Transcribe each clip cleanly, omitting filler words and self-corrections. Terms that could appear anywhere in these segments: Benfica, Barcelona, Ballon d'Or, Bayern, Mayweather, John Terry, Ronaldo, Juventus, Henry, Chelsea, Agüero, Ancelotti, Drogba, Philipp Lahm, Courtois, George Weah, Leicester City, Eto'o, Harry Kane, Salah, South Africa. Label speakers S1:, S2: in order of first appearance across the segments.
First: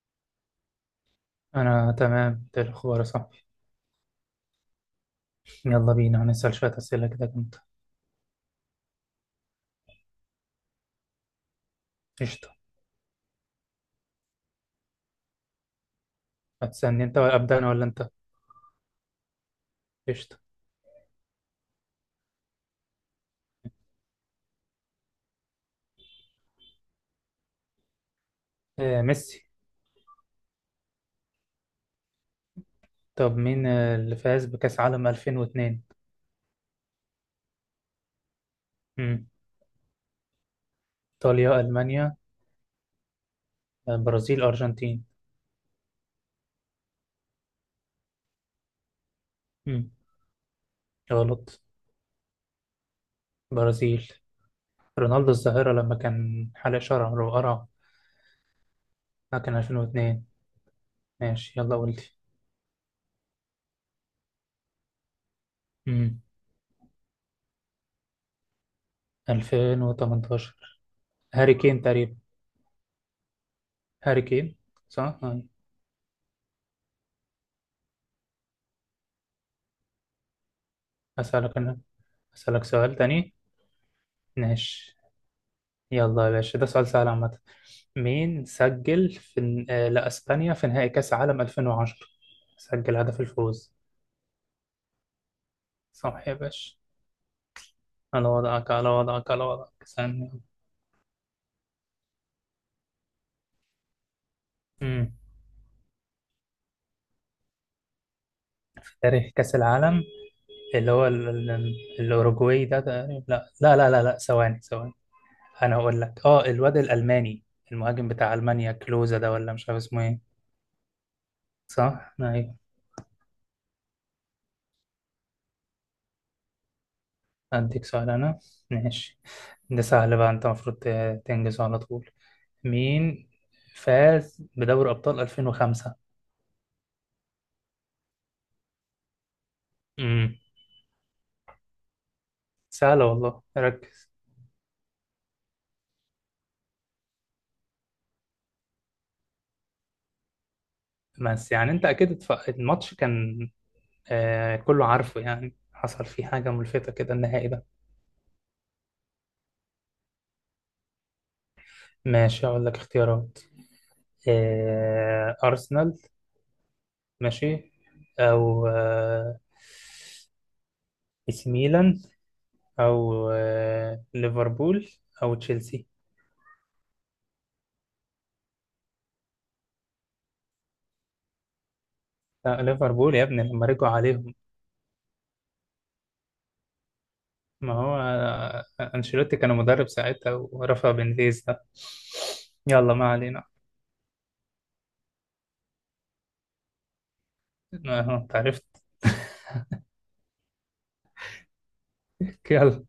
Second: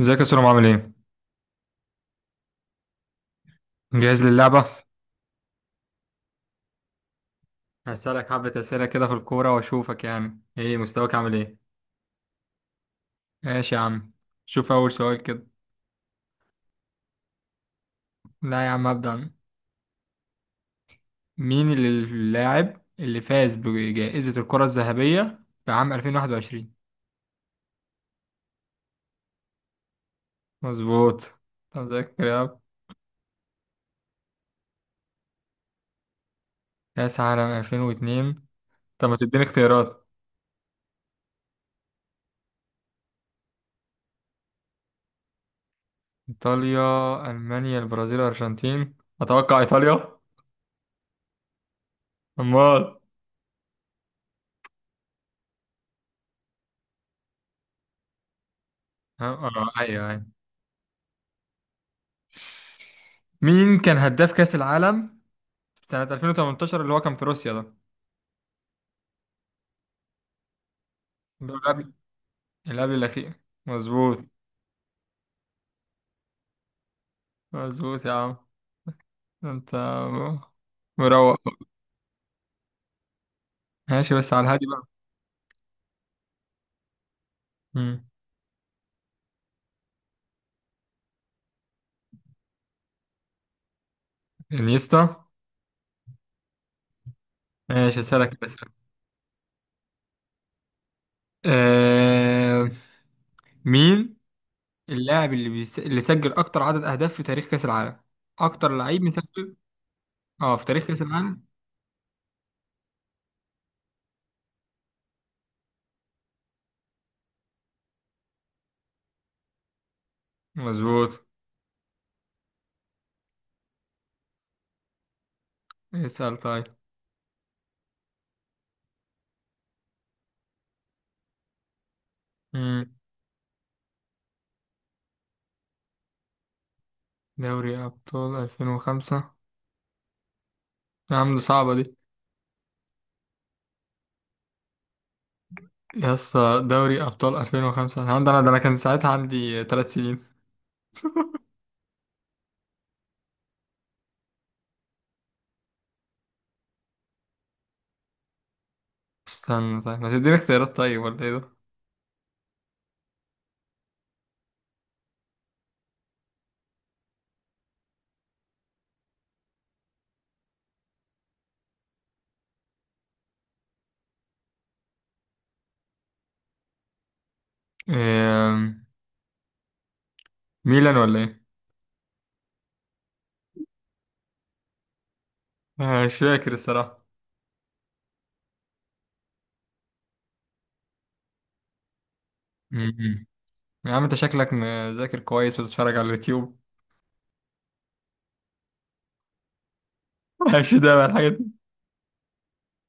S1: ازيك يا سلام؟ عامل ايه؟
S2: أنا تمام، ده الأخبار يا صاحبي.
S1: جاهز للعبة؟
S2: يلا بينا، هنسأل شوية أسئلة كده جامدة.
S1: هسألك حبة أسئلة كده في الكورة وأشوفك يعني ايه مستواك، عامل ايه؟
S2: قشطة.
S1: ماشي يا عم. شوف أول سؤال كده.
S2: هتسألني أنت ولا أبدأ أنا ولا أنت؟
S1: لا يا عم، أبدأ أنا.
S2: قشطة.
S1: مين اللاعب اللي فاز بجائزة الكرة الذهبية في عام 2021؟
S2: آه، ميسي.
S1: مظبوط. طب مذاكر يا عم.
S2: طب مين اللي فاز بكأس عالم 2002؟
S1: كأس عالم 2002. طب ما
S2: مم.
S1: تديني اختيارات؟
S2: إيطاليا، ألمانيا، برازيل، أرجنتين؟
S1: إيطاليا، ألمانيا، البرازيل، الأرجنتين. أتوقع
S2: مم.
S1: إيطاليا.
S2: غلط.
S1: أمال؟
S2: برازيل. رونالدو الظاهرة لما كان حلق شعره وقرع.
S1: اه
S2: ده كان
S1: أيوه
S2: 2002.
S1: أيوه.
S2: ماشي، يلا قول لي.
S1: مين كان هداف كأس العالم سنة
S2: مم.
S1: 2018 اللي هو كان في روسيا ده؟
S2: 2018،
S1: اللي
S2: هاري
S1: هو
S2: كين
S1: قبل،
S2: تقريبا.
S1: اللي قبل الأخير. مظبوط.
S2: هاري كين، صح؟ آه.
S1: مظبوط يا عم. أنت مروق.
S2: أسألك أنا. أسألك سؤال تاني.
S1: ماشي بس على الهادي بقى.
S2: ماشي. يلا يا باشا، ده سؤال سهل عامة.
S1: مم.
S2: مين سجل في لأسبانيا في نهائي كأس عالم 2010؟ سجل هدف الفوز.
S1: انيستا.
S2: صح يا باشا.
S1: ماشي،
S2: على
S1: أسألك يا باشا.
S2: وضعك، على وضعك، على وضعك ثانية.
S1: آه... مين
S2: امم
S1: اللاعب اللي اللي سجل أكتر عدد أهداف في تاريخ كأس العالم؟ أكتر لعيب
S2: تاريخ كأس
S1: مسجل.
S2: العالم.
S1: أه، في تاريخ
S2: اللي
S1: كأس
S2: هو ال...
S1: العالم.
S2: ال... الأوروجواي ده تقريبا. لا لا لا لا لا، ثواني ثواني. أنا أقول لك الواد الألماني، المهاجم بتاع ألمانيا، كلوزا ده، ولا مش عارف اسمه إيه.
S1: مظبوط.
S2: صح؟ أيوه.
S1: اسأل طيب.
S2: أديك سؤال أنا. ماشي. ده سهل بقى، أنت المفروض تنجزه على طول.
S1: مم.
S2: مين فاز بدوري أبطال 2005؟
S1: دوري أبطال 2005؟
S2: امم
S1: يا عم دي صعبة دي.
S2: سهلة والله، ركز.
S1: يا اسطى، دوري ابطال 2005، الحمد لله ده انا كان ساعتها عندي ثلاث سنين.
S2: بس يعني أنت أكيد الماتش كان، كله عارفه يعني، حصل فيه حاجة ملفتة كده النهائي ده.
S1: استنى، طيب ما تديني اختيارات طيب ولا ايه ده؟
S2: ماشي، أقول لك اختيارات. أرسنال. ماشي. أو إيسي ميلان. أو ليفربول. أو تشيلسي.
S1: إيه... ميلان ولا ايه؟
S2: لا، ليفربول يا ابني لما رجعوا عليهم.
S1: مش فاكر الصراحة.
S2: ما هو أنشيلوتي كان مدرب ساعتها ورفع بنفيز ده. يلا، ما
S1: م-م.
S2: علينا.
S1: يا عم انت شكلك مذاكر كويس وتتفرج على اليوتيوب.
S2: أهو، أنت عرفت.
S1: ماشي، ده بقى الحاجات دي.
S2: يلا.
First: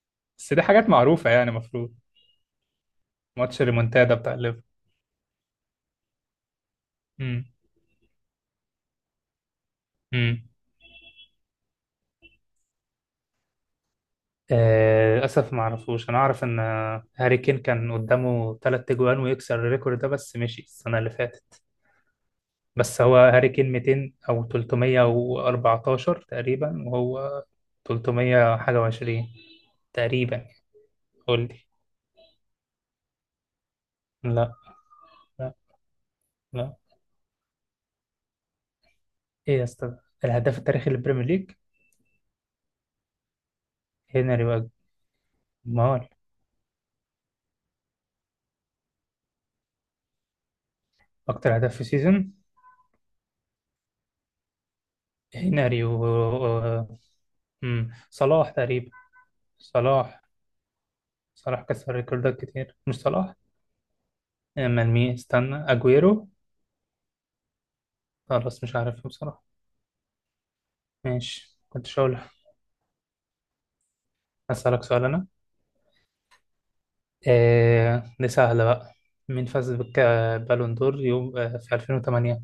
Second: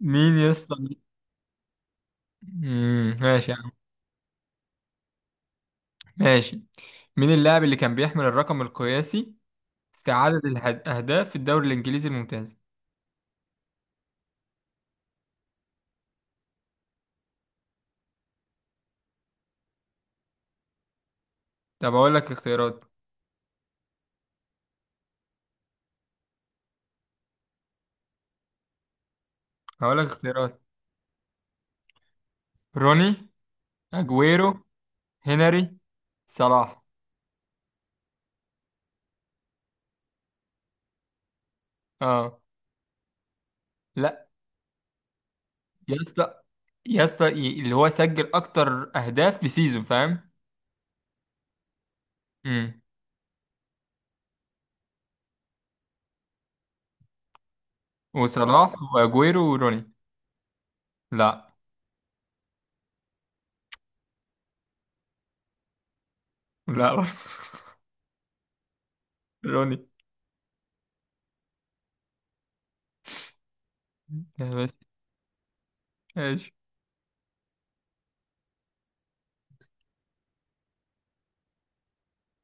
S1: مين يا
S2: بس دي
S1: اسطى؟
S2: حاجات معروفة يعني المفروض.
S1: م-م. ماشي يا
S2: ماتش
S1: عم.
S2: الريمونتادا بتاع ليفربول.
S1: ماشي. مين
S2: امم
S1: اللاعب اللي كان بيحمل الرقم القياسي في
S2: امم
S1: عدد الاهداف في الدوري الانجليزي الممتاز؟
S2: للأسف ما أعرفوش. أنا أعرف إن هاري كين كان قدامه 3 تجوان ويكسر الريكورد ده، بس مشي السنة اللي فاتت.
S1: طب اقول لك اختيارات.
S2: بس هو هاري كين 200 أو 314 تقريبا، وهو 300 حاجة وعشرين
S1: هقول لك
S2: تقريبا.
S1: اختيارات.
S2: قول لي.
S1: روني، اجويرو،
S2: لا، لا،
S1: هنري،
S2: لا.
S1: صلاح.
S2: ايه يا اسطى، الهداف التاريخي للبريمير ليج؟
S1: اه. لا.
S2: هنري
S1: يا
S2: وجمال.
S1: اسطى، يا اسطى، اللي هو سجل اكتر اهداف في سيزون، فاهم؟
S2: اكتر هداف في السيزون.
S1: امم.
S2: هنري و و- صلاح
S1: وصلاح
S2: تقريبا.
S1: واجويرو وروني.
S2: صلاح.
S1: لا.
S2: صلاح كسر ريكوردات كتير، مش صلاح. امال مين؟ استنى، اجويرو؟
S1: لا.
S2: خلاص مش عارف بصراحة.
S1: روني.
S2: ماشي، كنت شاول. اسالك سؤال انا.
S1: ايش؟
S2: دي سهلة بقى. مين فاز بالون دور يوم في 2008؟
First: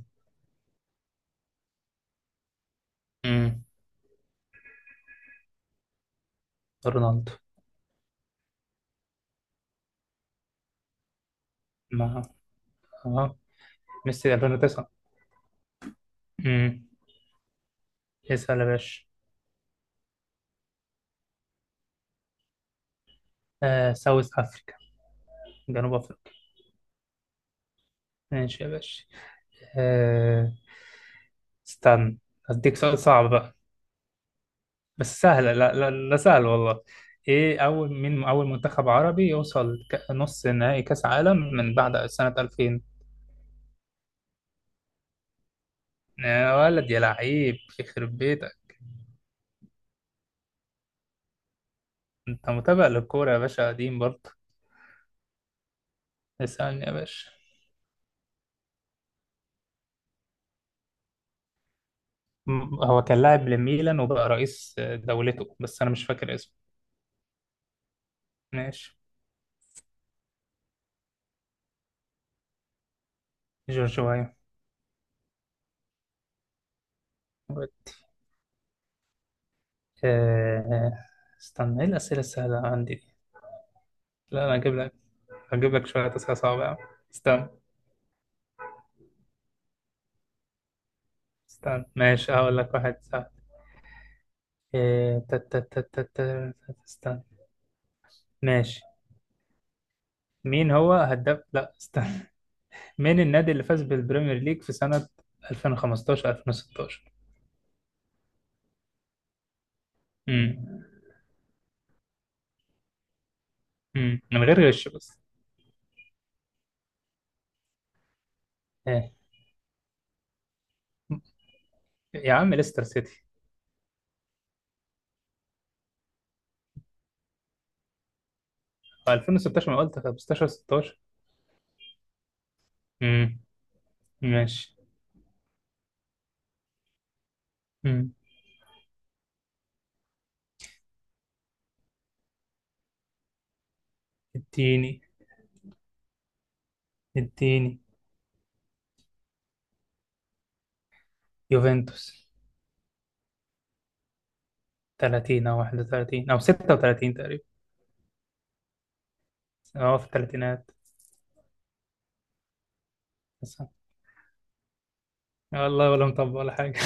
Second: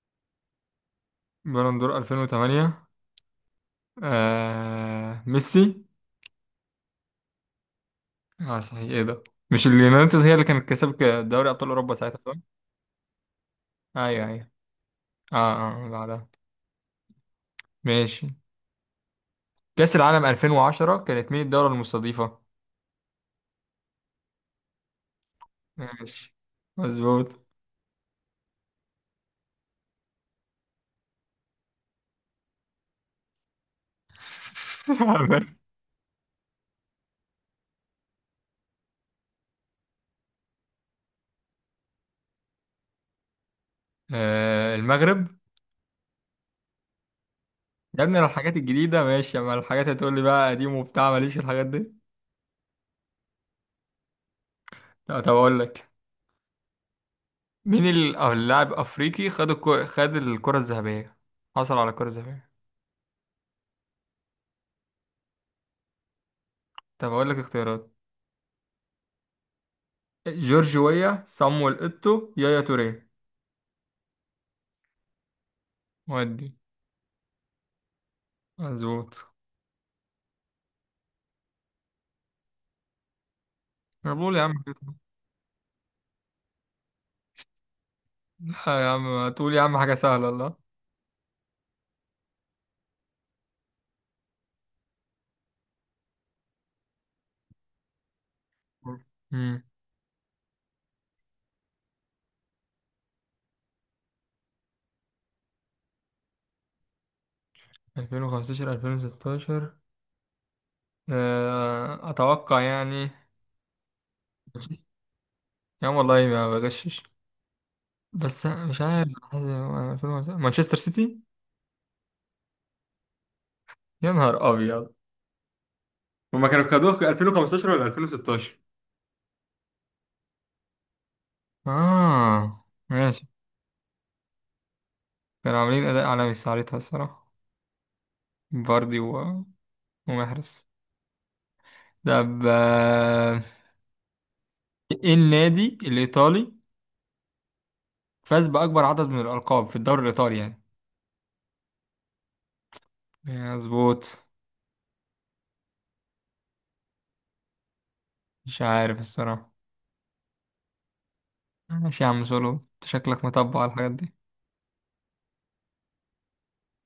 S1: بالون دور 2008؟
S2: امم
S1: ميسي.
S2: رونالدو.
S1: اه صحيح، ايه ده؟ مش اليونايتد هي اللي كانت كسبت دوري ابطال اوروبا ساعتها،
S2: مع.
S1: صح؟
S2: اه.
S1: ايوه
S2: ميسي
S1: ايوه.
S2: 2009.
S1: اه. اه بعدها.
S2: امم
S1: ماشي.
S2: اسال يا باشا.
S1: كأس العالم 2010 كانت مين الدولة المستضيفة؟
S2: ساوث افريقيا، جنوب أفريقيا.
S1: ماشي. مظبوط.
S2: ماشي يا باشا. آه، استنى، أديك سؤال صعب بقى. بس سهلة، لا، لا، لا سهل والله. إيه أول مين أول منتخب عربي يوصل نص نهائي كأس عالم من بعد سنة 2000؟
S1: المغرب.
S2: يا ولد يا لعيب،
S1: يا ابني،
S2: يخرب
S1: لو الحاجات
S2: بيتك.
S1: الجديدة ماشي، اما الحاجات هتقول لي بقى قديم وبتاع، ماليش في الحاجات دي.
S2: أنت متابع للكورة يا باشا، قديم برضه.
S1: لا، طب اقول لك.
S2: اسألني يا باشا.
S1: مين ال- أو اللاعب افريقي خد الكرة الذهبية، حصل على الكرة الذهبية؟
S2: هو كان لاعب لميلان وبقى رئيس دولته، بس أنا مش فاكر اسمه.
S1: طب اقول لك اختيارات.
S2: ماشي.
S1: جورج ويا، صامويل ايتو، يايا توريه.
S2: جورج وايو.
S1: ودي. مظبوط.
S2: آه، استنى، إيه الأسئلة السهلة عندي.
S1: انا بقول يا
S2: لا، انا
S1: عم
S2: هجيب لك.
S1: كده.
S2: هجيب لك شويه اسئله صعبه يا عم. استنى،
S1: لا يا عم، تقول يا عم حاجة سهلة، الله.
S2: استنى. ماشي، هقول لك واحد سهل. إيه، تا- تا- تا- تا- تا- استنى. ماشي.
S1: امم.
S2: مين هو هداف، لا، استنى. مين النادي اللي فاز بالبريمير ليج في سنه 2015 2016؟
S1: 2015 2016؟
S2: امم
S1: اتوقع يعني.
S2: من غير غش بس.
S1: يا عم والله ما بغشش، بس مش عارف
S2: ايه
S1: 2005 مانشستر سيتي.
S2: يا عم، ليستر سيتي.
S1: يا نهار ابيض. هما كانوا خدوه في 2015 ولا 2016؟
S2: هو 2016، ما قلت 15 16.
S1: اه، ماشي.
S2: امم ماشي.
S1: كانوا عاملين اداء عالمي ساعتها الصراحه.
S2: امم
S1: فاردي ومحرز. طب
S2: اديني،
S1: ايه النادي الايطالي
S2: اديني.
S1: فاز باكبر عدد من الالقاب في الدوري الايطالي يعني؟
S2: يوفنتوس.
S1: مظبوط.
S2: 30 او 31 او 36 تقريبا.
S1: مش عارف الصراحه.
S2: اه في الثلاثينات.
S1: ماشي يا عم سولو، انت شكلك متبع على
S2: آه،
S1: الحاجات دي.
S2: والله ولا مطبق ولا حاجة.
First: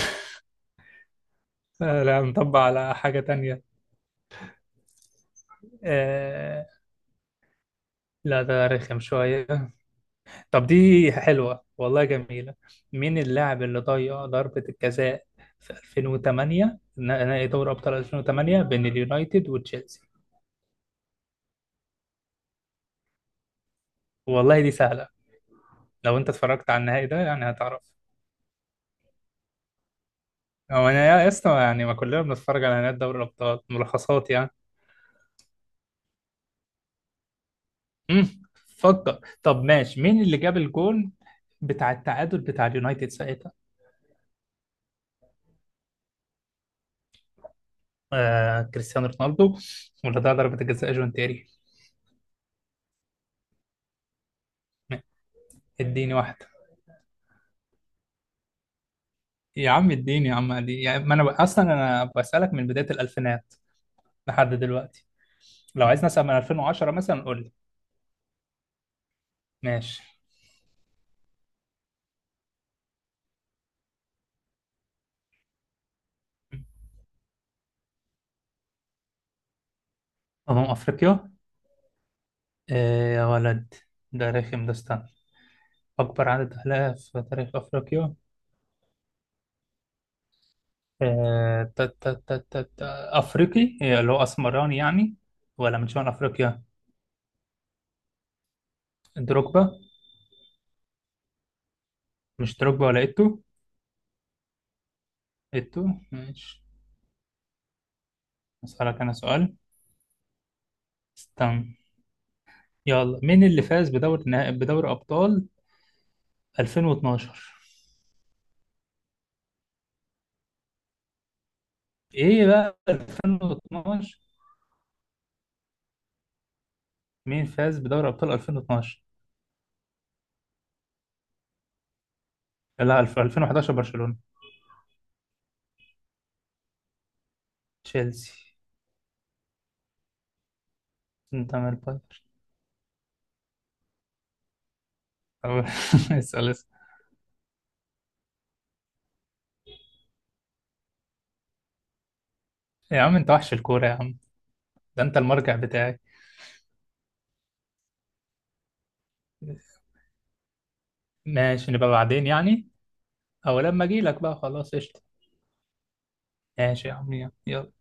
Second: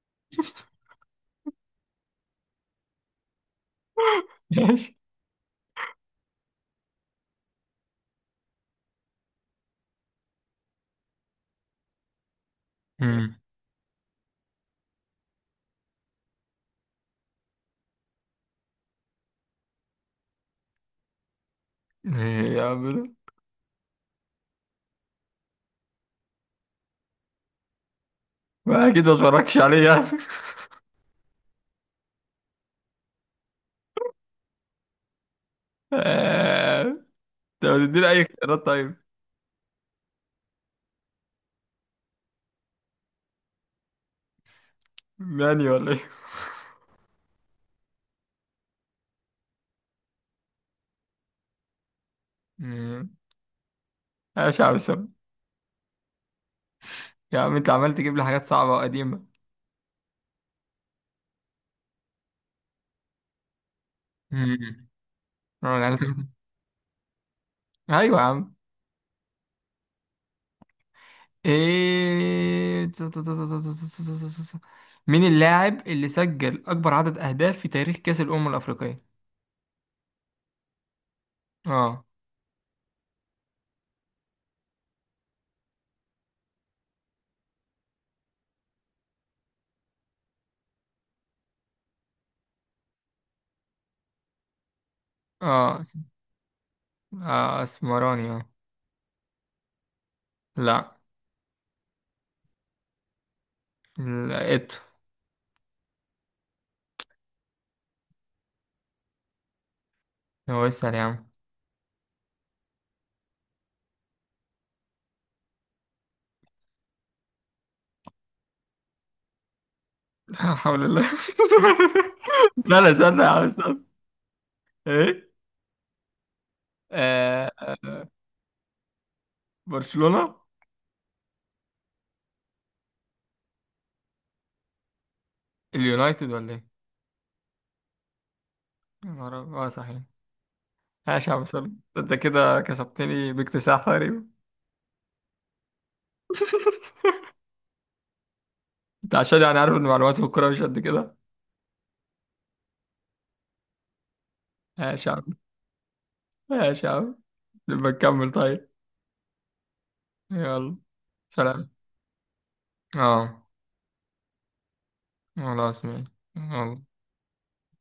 S2: لا، مطبق على حاجة تانية.
S1: ماشي.
S2: آه. لا، ده رخم شوية. طب دي حلوة والله، جميلة. مين
S1: امم.
S2: اللاعب اللي ضيع ضربة الجزاء في 2008، نهائي دوري أبطال 2008 بين اليونايتد وتشيلسي؟
S1: ايه يا عم ده؟
S2: والله دي سهلة. لو أنت اتفرجت على النهائي ده يعني هتعرف.
S1: ما اكيد ما اتفرجتش عليه يعني.
S2: هو أنا يا اسطى يعني، ما كلنا بنتفرج على نهائي دوري الأبطال ملخصات يعني.
S1: طب تديني اي
S2: مم.
S1: اختيارات طيب؟
S2: فكر. طب ماشي، مين اللي جاب الجون بتاع التعادل بتاع اليونايتد ساعتها؟
S1: ماني ولا ايه؟
S2: كريستيانو رونالدو. ولا ده ضربة الجزاء، جون تيري.
S1: مم. ماشي يا عم سام.
S2: اديني واحدة.
S1: يا عم انت عمال تجيب لي حاجات صعبة وقديمة.
S2: يا عم اديني يا عم علي، يعني ما انا اصلا انا بسألك من بداية الالفينات لحد
S1: مم.
S2: دلوقتي.
S1: اه
S2: لو
S1: يعني
S2: عايز نسأل
S1: تاخد-
S2: من 2010 مثلا قول لي.
S1: ايوه يا عم.
S2: ماشي.
S1: ايه؟ مين اللاعب اللي سجل اكبر عدد اهداف في تاريخ كأس الامم الافريقية؟
S2: أمم أفريقيا.
S1: اه.
S2: آه يا ولد، ده رخم، ده استنى. أكبر عدد أهداف في تاريخ أفريقيا. آه تا تا تا تا تا أفريقي، اللي هو أسمراني يعني، ولا
S1: اه.
S2: من شمال أفريقيا؟
S1: اه، اسمراني، اه.
S2: دروجبا.
S1: لا.
S2: مش دروجبا ولا إيتو؟
S1: لقيته.
S2: إيتو. ماشي، أسألك أنا سؤال.
S1: هو اسأل يا عم.
S2: استنى. يلا، مين اللي فاز بدوري ابطال 2012؟
S1: لا حول الله.
S2: ايه بقى
S1: استنى استنى يا عم استنى.
S2: 2012؟
S1: ايه؟
S2: مين
S1: آه
S2: فاز
S1: آه،
S2: بدوري ابطال 2012؟
S1: برشلونة.
S2: لا، 2011 برشلونة.
S1: اليونايتد ولا ايه؟
S2: تشيلسي.
S1: يا نهار أبيض. اه صحيح. ماشي يا عم
S2: انت
S1: سلمى،
S2: مال
S1: انت
S2: باير
S1: كده كسبتني باكتساح تقريبا.
S2: أو- اسال، اسال.
S1: انت عشان يعني عارف ان معلومات في الكورة مش قد كده.
S2: يا عم انت وحش الكورة يا عم. ده
S1: ماشي يا
S2: انت
S1: عم.
S2: المرجع بتاعي.
S1: ماشي يا عم. نبقى نكمل طيب. يلا. سلام.
S2: ماشي، نبقى بعدين يعني.
S1: اه.
S2: او لما اجي لك بقى، خلاص قشطة.
S1: خلاص، ماشي. يلا.
S2: ماشي يا عم، يلا.